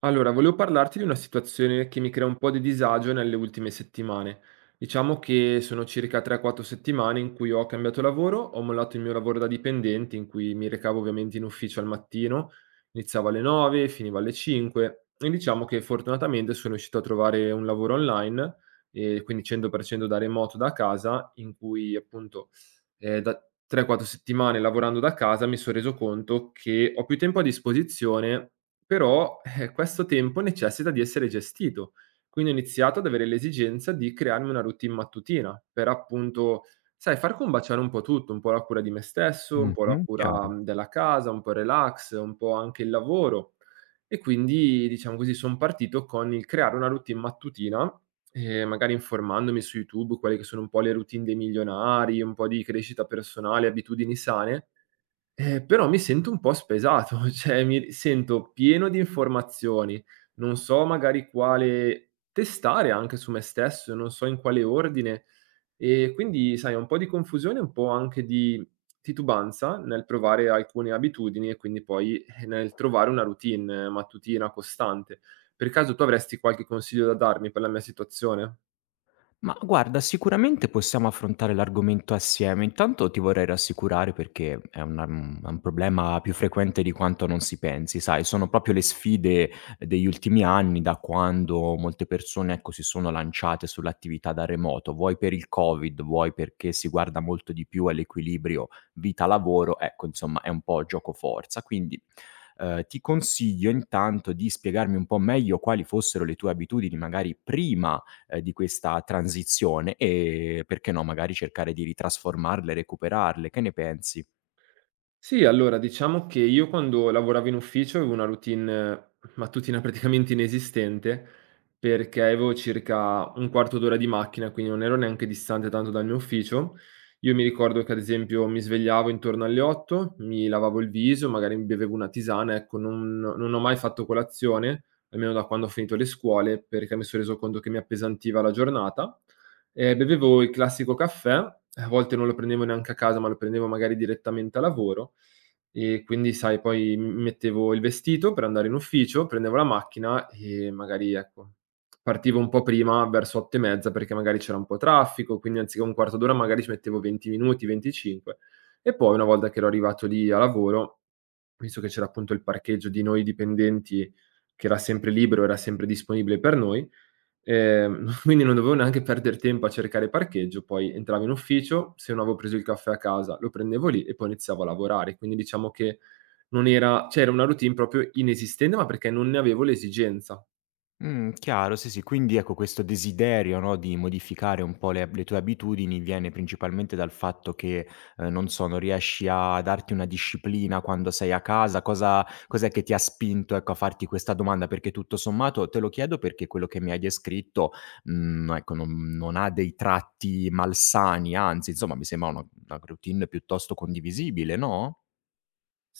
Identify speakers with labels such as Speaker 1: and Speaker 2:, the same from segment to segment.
Speaker 1: Allora, volevo parlarti di una situazione che mi crea un po' di disagio nelle ultime settimane. Diciamo che sono circa 3-4 settimane in cui ho cambiato lavoro, ho mollato il mio lavoro da dipendente, in cui mi recavo ovviamente in ufficio al mattino, iniziavo alle 9, finivo alle 5, e diciamo che fortunatamente sono riuscito a trovare un lavoro online, e quindi 100% da remoto da casa, in cui appunto da 3-4 settimane lavorando da casa mi sono reso conto che ho più tempo a disposizione. Però, questo tempo necessita di essere gestito. Quindi ho iniziato ad avere l'esigenza di crearmi una routine mattutina per appunto, sai, far combaciare un po' tutto, un po' la cura di me stesso, un po' la
Speaker 2: Mh-mh,
Speaker 1: cura
Speaker 2: chiaro.
Speaker 1: della casa, un po' il relax, un po' anche il lavoro. E quindi, diciamo così, sono partito con il creare una routine mattutina, magari informandomi su YouTube, quelle che sono un po' le routine dei milionari, un po' di crescita personale, abitudini sane, però mi sento un po' spesato, cioè mi sento pieno di informazioni, non so magari quale testare anche su me stesso, non so in quale ordine, e quindi sai un po' di confusione, un po' anche di titubanza nel provare alcune abitudini e quindi poi, nel trovare una routine mattutina costante. Per caso tu avresti qualche consiglio da darmi per la mia situazione?
Speaker 2: Ma guarda, sicuramente possiamo affrontare l'argomento assieme. Intanto ti vorrei rassicurare perché è una è un problema più frequente di quanto non si pensi, sai, sono proprio le sfide degli ultimi anni da quando molte persone, ecco, si sono lanciate sull'attività da remoto, vuoi per il Covid, vuoi perché si guarda molto di più all'equilibrio vita-lavoro, ecco, insomma è un po' gioco-forza. Quindi, ti consiglio intanto di spiegarmi un po' meglio quali fossero le tue abitudini magari prima di questa transizione e perché no, magari cercare di ritrasformarle, recuperarle. Che ne pensi?
Speaker 1: Sì, allora diciamo che io quando lavoravo in ufficio avevo una routine mattutina praticamente inesistente, perché avevo circa un quarto d'ora di macchina, quindi non ero neanche distante tanto dal mio ufficio. Io mi ricordo che ad esempio mi svegliavo intorno alle 8, mi lavavo il viso, magari mi bevevo una tisana, ecco, non ho mai fatto colazione, almeno da quando ho finito le scuole, perché mi sono reso conto che mi appesantiva la giornata. Bevevo il classico caffè, a volte non lo prendevo neanche a casa, ma lo prendevo magari direttamente a lavoro, e quindi sai poi m mettevo il vestito per andare in ufficio, prendevo la macchina e magari, ecco, partivo un po' prima verso 8 e mezza perché magari c'era un po' traffico, quindi anziché un quarto d'ora magari ci mettevo 20 minuti, 25. E poi una volta che ero arrivato lì a lavoro, visto che c'era appunto il parcheggio di noi dipendenti che era sempre libero, era sempre disponibile per noi, quindi non dovevo neanche perder tempo a cercare parcheggio, poi entravo in ufficio, se non avevo preso il caffè a casa lo prendevo lì e poi iniziavo a lavorare. Quindi diciamo che non era cioè era una routine proprio inesistente, ma perché non ne avevo l'esigenza.
Speaker 2: Chiaro, sì, sì. Quindi ecco questo desiderio, no, di modificare un po' le tue abitudini viene principalmente dal fatto che, non so, non riesci a darti una disciplina quando sei a casa. Cosa cos'è che ti ha spinto, ecco, a farti questa domanda? Perché tutto sommato te lo chiedo perché quello che mi hai descritto, ecco, non ha dei tratti malsani, anzi insomma mi sembra una routine piuttosto condivisibile, no?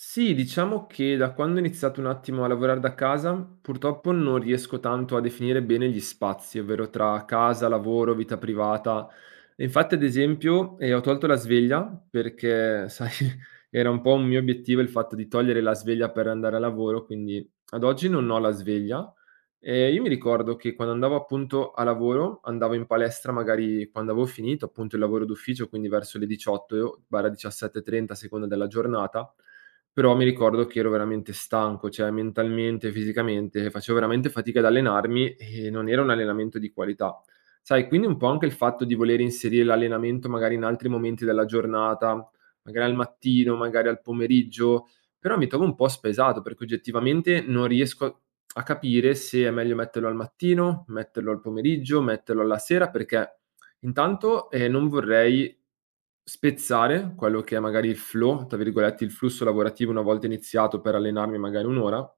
Speaker 1: Sì, diciamo che da quando ho iniziato un attimo a lavorare da casa, purtroppo non riesco tanto a definire bene gli spazi, ovvero tra casa, lavoro, vita privata. E infatti, ad esempio, ho tolto la sveglia perché, sai, era un po' un mio obiettivo il fatto di togliere la sveglia per andare a lavoro, quindi ad oggi non ho la sveglia. E io mi ricordo che quando andavo appunto a lavoro, andavo in palestra magari quando avevo finito appunto il lavoro d'ufficio, quindi verso le 18 barra 17:30 a seconda della giornata, però mi ricordo che ero veramente stanco, cioè mentalmente, fisicamente, facevo veramente fatica ad allenarmi e non era un allenamento di qualità. Sai, quindi un po' anche il fatto di voler inserire l'allenamento magari in altri momenti della giornata, magari al mattino, magari al pomeriggio, però mi trovo un po' spesato perché oggettivamente non riesco a capire se è meglio metterlo al mattino, metterlo al pomeriggio, metterlo alla sera. Perché Intanto, non vorrei spezzare quello che è magari il "flow", tra virgolette, il flusso lavorativo una volta iniziato, per allenarmi magari 1 ora.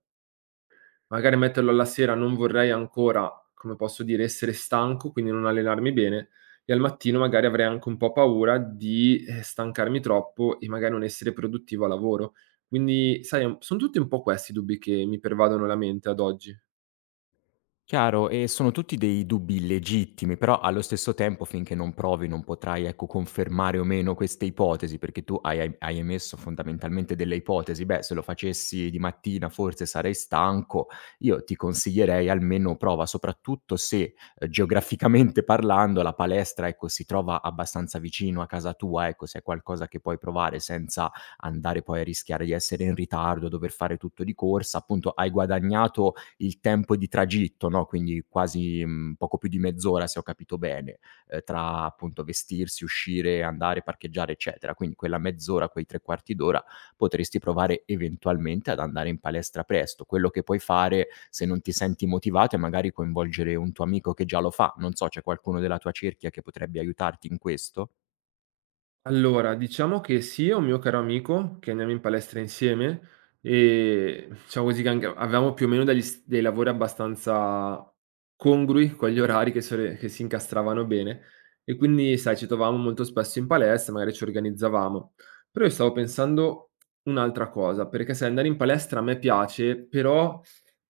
Speaker 1: Magari metterlo alla sera non vorrei ancora, come posso dire, essere stanco, quindi non allenarmi bene, e al mattino magari avrei anche un po' paura di, stancarmi troppo e magari non essere produttivo a lavoro. Quindi sai, è un son tutti un po' questi i dubbi che mi pervadono la mente ad oggi.
Speaker 2: Chiaro, e sono tutti dei dubbi legittimi, però allo stesso tempo finché non provi non potrai, ecco, confermare o meno queste ipotesi, perché tu hai emesso fondamentalmente delle ipotesi. Beh, se lo facessi di mattina forse sarei stanco. Io ti consiglierei almeno prova, soprattutto se, geograficamente parlando la palestra, ecco, si trova abbastanza vicino a casa tua, ecco, se è qualcosa che puoi provare senza andare poi a rischiare di essere in ritardo, dover fare tutto di corsa, appunto hai guadagnato il tempo di tragitto, no, quindi quasi, poco più di mezz'ora se ho capito bene, tra appunto vestirsi, uscire, andare, parcheggiare, eccetera. Quindi quella mezz'ora, quei 3/4 d'ora potresti provare eventualmente ad andare in palestra presto. Quello che puoi fare, se non ti senti motivato, è magari coinvolgere un tuo amico che già lo fa. Non so, c'è qualcuno della tua cerchia che potrebbe aiutarti in questo?
Speaker 1: Allora, diciamo che sì, è un mio caro amico che andiamo in palestra insieme, e diciamo così che anche avevamo più o meno degli s dei lavori abbastanza congrui con gli orari, che si incastravano bene, e quindi, sai, ci trovavamo molto spesso in palestra, magari ci organizzavamo. Però io stavo pensando un'altra cosa, perché sai, andare in palestra a me piace, però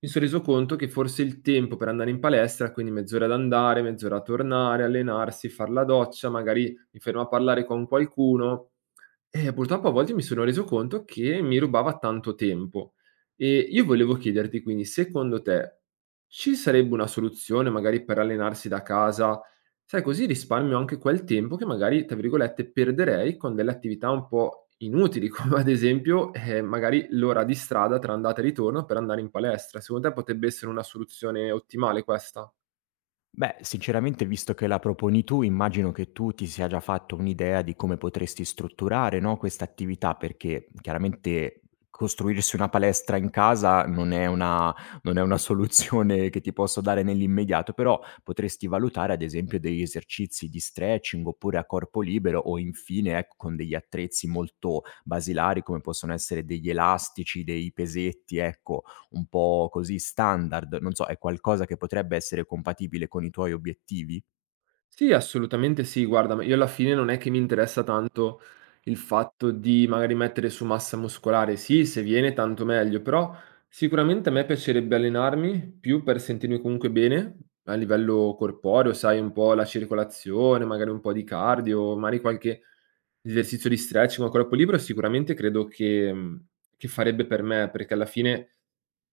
Speaker 1: mi son reso conto che forse il tempo per andare in palestra, quindi mezz'ora ad andare, mezz'ora a tornare, allenarsi, far la doccia, magari mi fermo a parlare con qualcuno, e purtroppo a volte mi sono reso conto che mi rubava tanto tempo. E io volevo chiederti quindi, secondo te ci sarebbe una soluzione magari per allenarsi da casa? Sai, così risparmio anche quel tempo che magari, tra virgolette, perderei con delle attività un po' inutili, come ad esempio, magari l'ora di strada tra andata e ritorno per andare in palestra. Secondo te potrebbe essere una soluzione ottimale questa?
Speaker 2: Beh, sinceramente, visto che la proponi tu, immagino che tu ti sia già fatto un'idea di come potresti strutturare, no, questa attività, perché chiaramente costruirsi una palestra in casa non è una soluzione che ti posso dare nell'immediato, però potresti valutare, ad esempio, degli esercizi di stretching oppure a corpo libero o infine, ecco, con degli attrezzi molto basilari come possono essere degli elastici, dei pesetti, ecco, un po' così standard, non so, è qualcosa che potrebbe essere compatibile con i tuoi obiettivi?
Speaker 1: Sì, assolutamente sì. Guarda, ma io alla fine non è che mi interessa tanto il fatto di magari mettere su massa muscolare. Sì, se viene tanto meglio, però sicuramente a me piacerebbe allenarmi più per sentirmi comunque bene a livello corporeo, sai, un po' la circolazione, magari un po' di cardio, magari qualche esercizio di stretching a corpo libero, sicuramente credo che farebbe per me, perché alla fine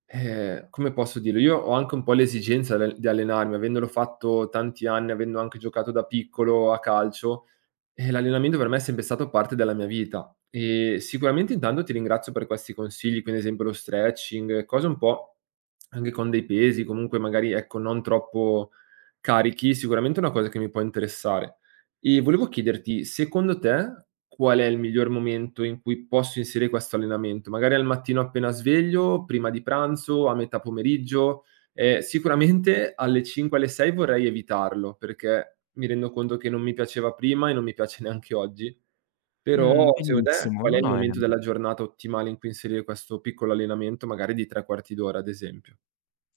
Speaker 1: come posso dirlo, io ho anche un po' l'esigenza dal di allenarmi, avendolo fatto tanti anni, avendo anche giocato da piccolo a calcio, l'allenamento per me è sempre stato parte della mia vita, e sicuramente intanto ti ringrazio per questi consigli, quindi ad esempio lo stretching, cose un po' anche con dei pesi, comunque magari ecco non troppo carichi, sicuramente è una cosa che mi può interessare. E volevo chiederti, secondo te qual è il miglior momento in cui posso inserire questo allenamento? Magari al mattino appena sveglio, prima di pranzo, a metà pomeriggio? Sicuramente alle 5, alle 6 vorrei evitarlo, perché mi rendo conto che non mi piaceva prima e non mi piace neanche oggi. Però secondo te
Speaker 2: Benissimo.
Speaker 1: qual
Speaker 2: No,
Speaker 1: è il
Speaker 2: no, è
Speaker 1: momento della giornata ottimale in cui inserire questo piccolo allenamento, magari di 3 quarti d'ora ad esempio?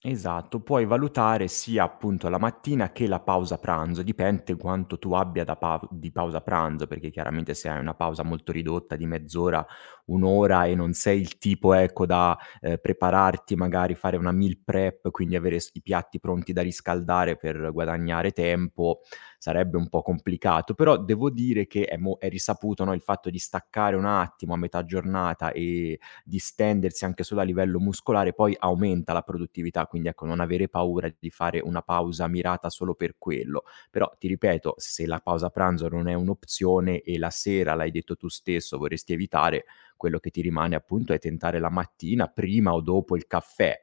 Speaker 2: Esatto, puoi valutare sia appunto la mattina che la pausa pranzo, dipende quanto tu abbia da pav di pausa pranzo, perché chiaramente se hai una pausa molto ridotta di mezz'ora, un' ora e non sei il tipo ecco da, prepararti magari fare una meal prep, quindi avere s i piatti pronti da riscaldare per guadagnare tempo, sarebbe un po' complicato. Però devo dire che è risaputo, no, il fatto di staccare un attimo a metà giornata e distendersi anche solo a livello muscolare, poi aumenta la produttività, quindi ecco non avere paura di fare una pausa mirata solo per quello. Però ti ripeto, se la pausa pranzo non è un'opzione e la sera, l'hai detto tu stesso, vorresti evitare, quello che ti rimane appunto è tentare la mattina prima o dopo il caffè.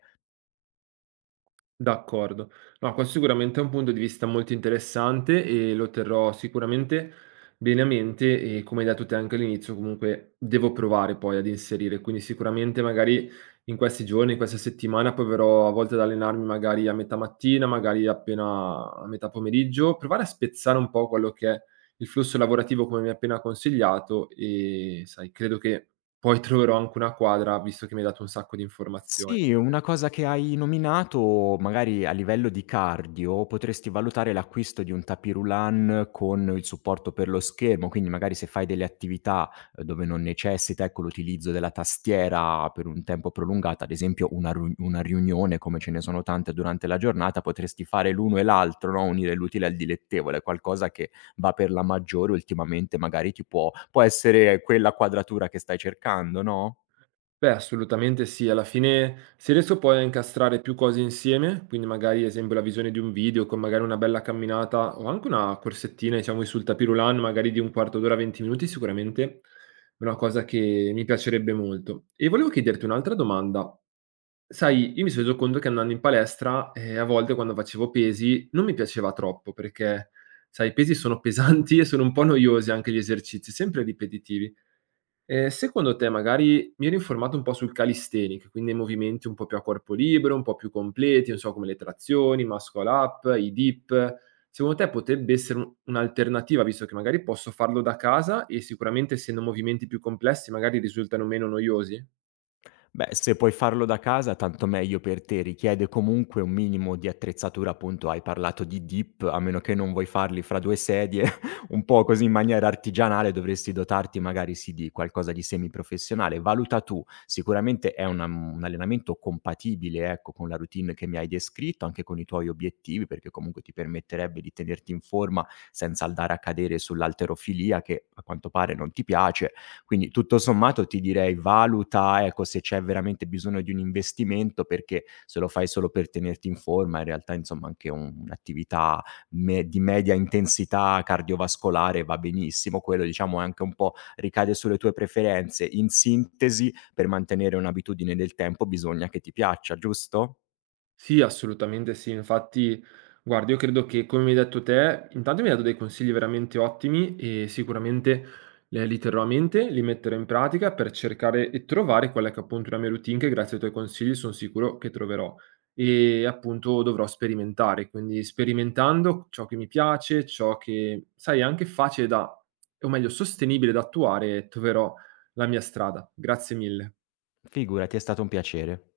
Speaker 1: D'accordo. No, questo sicuramente è un punto di vista molto interessante e lo terrò sicuramente bene a mente, e come hai detto te anche all'inizio, comunque devo provare poi ad inserire, quindi sicuramente magari in questi giorni, in questa settimana proverò a volte ad allenarmi magari a metà mattina, magari appena a metà pomeriggio, provare a spezzare un po' quello che è il flusso lavorativo come mi hai appena consigliato, e sai, credo che poi troverò anche una quadra, visto che mi hai dato un sacco di informazioni.
Speaker 2: Sì, una cosa che hai nominato, magari a livello di cardio, potresti valutare l'acquisto di un tapis roulant con il supporto per lo schermo, quindi magari se fai delle attività dove non necessita, ecco, l'utilizzo della tastiera per un tempo prolungato, ad esempio una, una riunione, come ce ne sono tante durante la giornata, potresti fare l'uno e l'altro, no? Unire l'utile al dilettevole, qualcosa che va per la maggiore ultimamente, magari può essere quella quadratura che stai cercando, no?
Speaker 1: Beh, assolutamente sì. Alla fine, se riesco poi a incastrare più cose insieme, quindi magari esempio la visione di un video con magari una bella camminata o anche una corsettina, diciamo, sul tapis roulant, magari di un quarto d'ora, 20 minuti, sicuramente è una cosa che mi piacerebbe molto. E volevo chiederti un'altra domanda. Sai, io mi sono reso conto che andando in palestra, a volte quando facevo pesi non mi piaceva troppo perché, sai, i pesi sono pesanti e sono un po' noiosi anche gli esercizi, sempre ripetitivi. Secondo te magari mi ero informato un po' sul calisthenic, quindi ai movimenti un po' più a corpo libero, un po' più completi, non so come le trazioni, i muscle up, i dip. Secondo te potrebbe essere un'alternativa, visto che magari posso farlo da casa e sicuramente essendo movimenti più complessi magari risultano meno noiosi?
Speaker 2: Beh, se puoi farlo da casa tanto meglio per te, richiede comunque un minimo di attrezzatura, appunto hai parlato di dip, a meno che non vuoi farli fra 2 sedie, un po' così in maniera artigianale dovresti dotarti magari sì di qualcosa di semiprofessionale. Valuta tu, sicuramente è una un allenamento compatibile, ecco, con la routine che mi hai descritto, anche con i tuoi obiettivi, perché comunque ti permetterebbe di tenerti in forma senza andare a cadere sull'halterofilia che a quanto pare non ti piace, quindi tutto sommato ti direi valuta, ecco, se c'è veramente bisogno di un investimento, perché se lo fai solo per tenerti in forma, in realtà insomma anche un'attività me di media intensità cardiovascolare va benissimo, quello diciamo è anche un po' ricade sulle tue preferenze. In sintesi, per mantenere un'abitudine nel tempo bisogna che ti piaccia, giusto?
Speaker 1: Sì, assolutamente sì. Infatti, guarda, io credo che come mi hai detto te, intanto mi hai dato dei consigli veramente ottimi e sicuramente li terrò a mente, li metterò in pratica per cercare e trovare quella che è appunto la mia routine, che grazie ai tuoi consigli sono sicuro che troverò. E appunto dovrò sperimentare, quindi sperimentando ciò che mi piace, ciò che, sai, è anche facile da, o meglio, sostenibile da attuare, troverò la mia strada. Grazie mille.
Speaker 2: Figurati, è stato un piacere.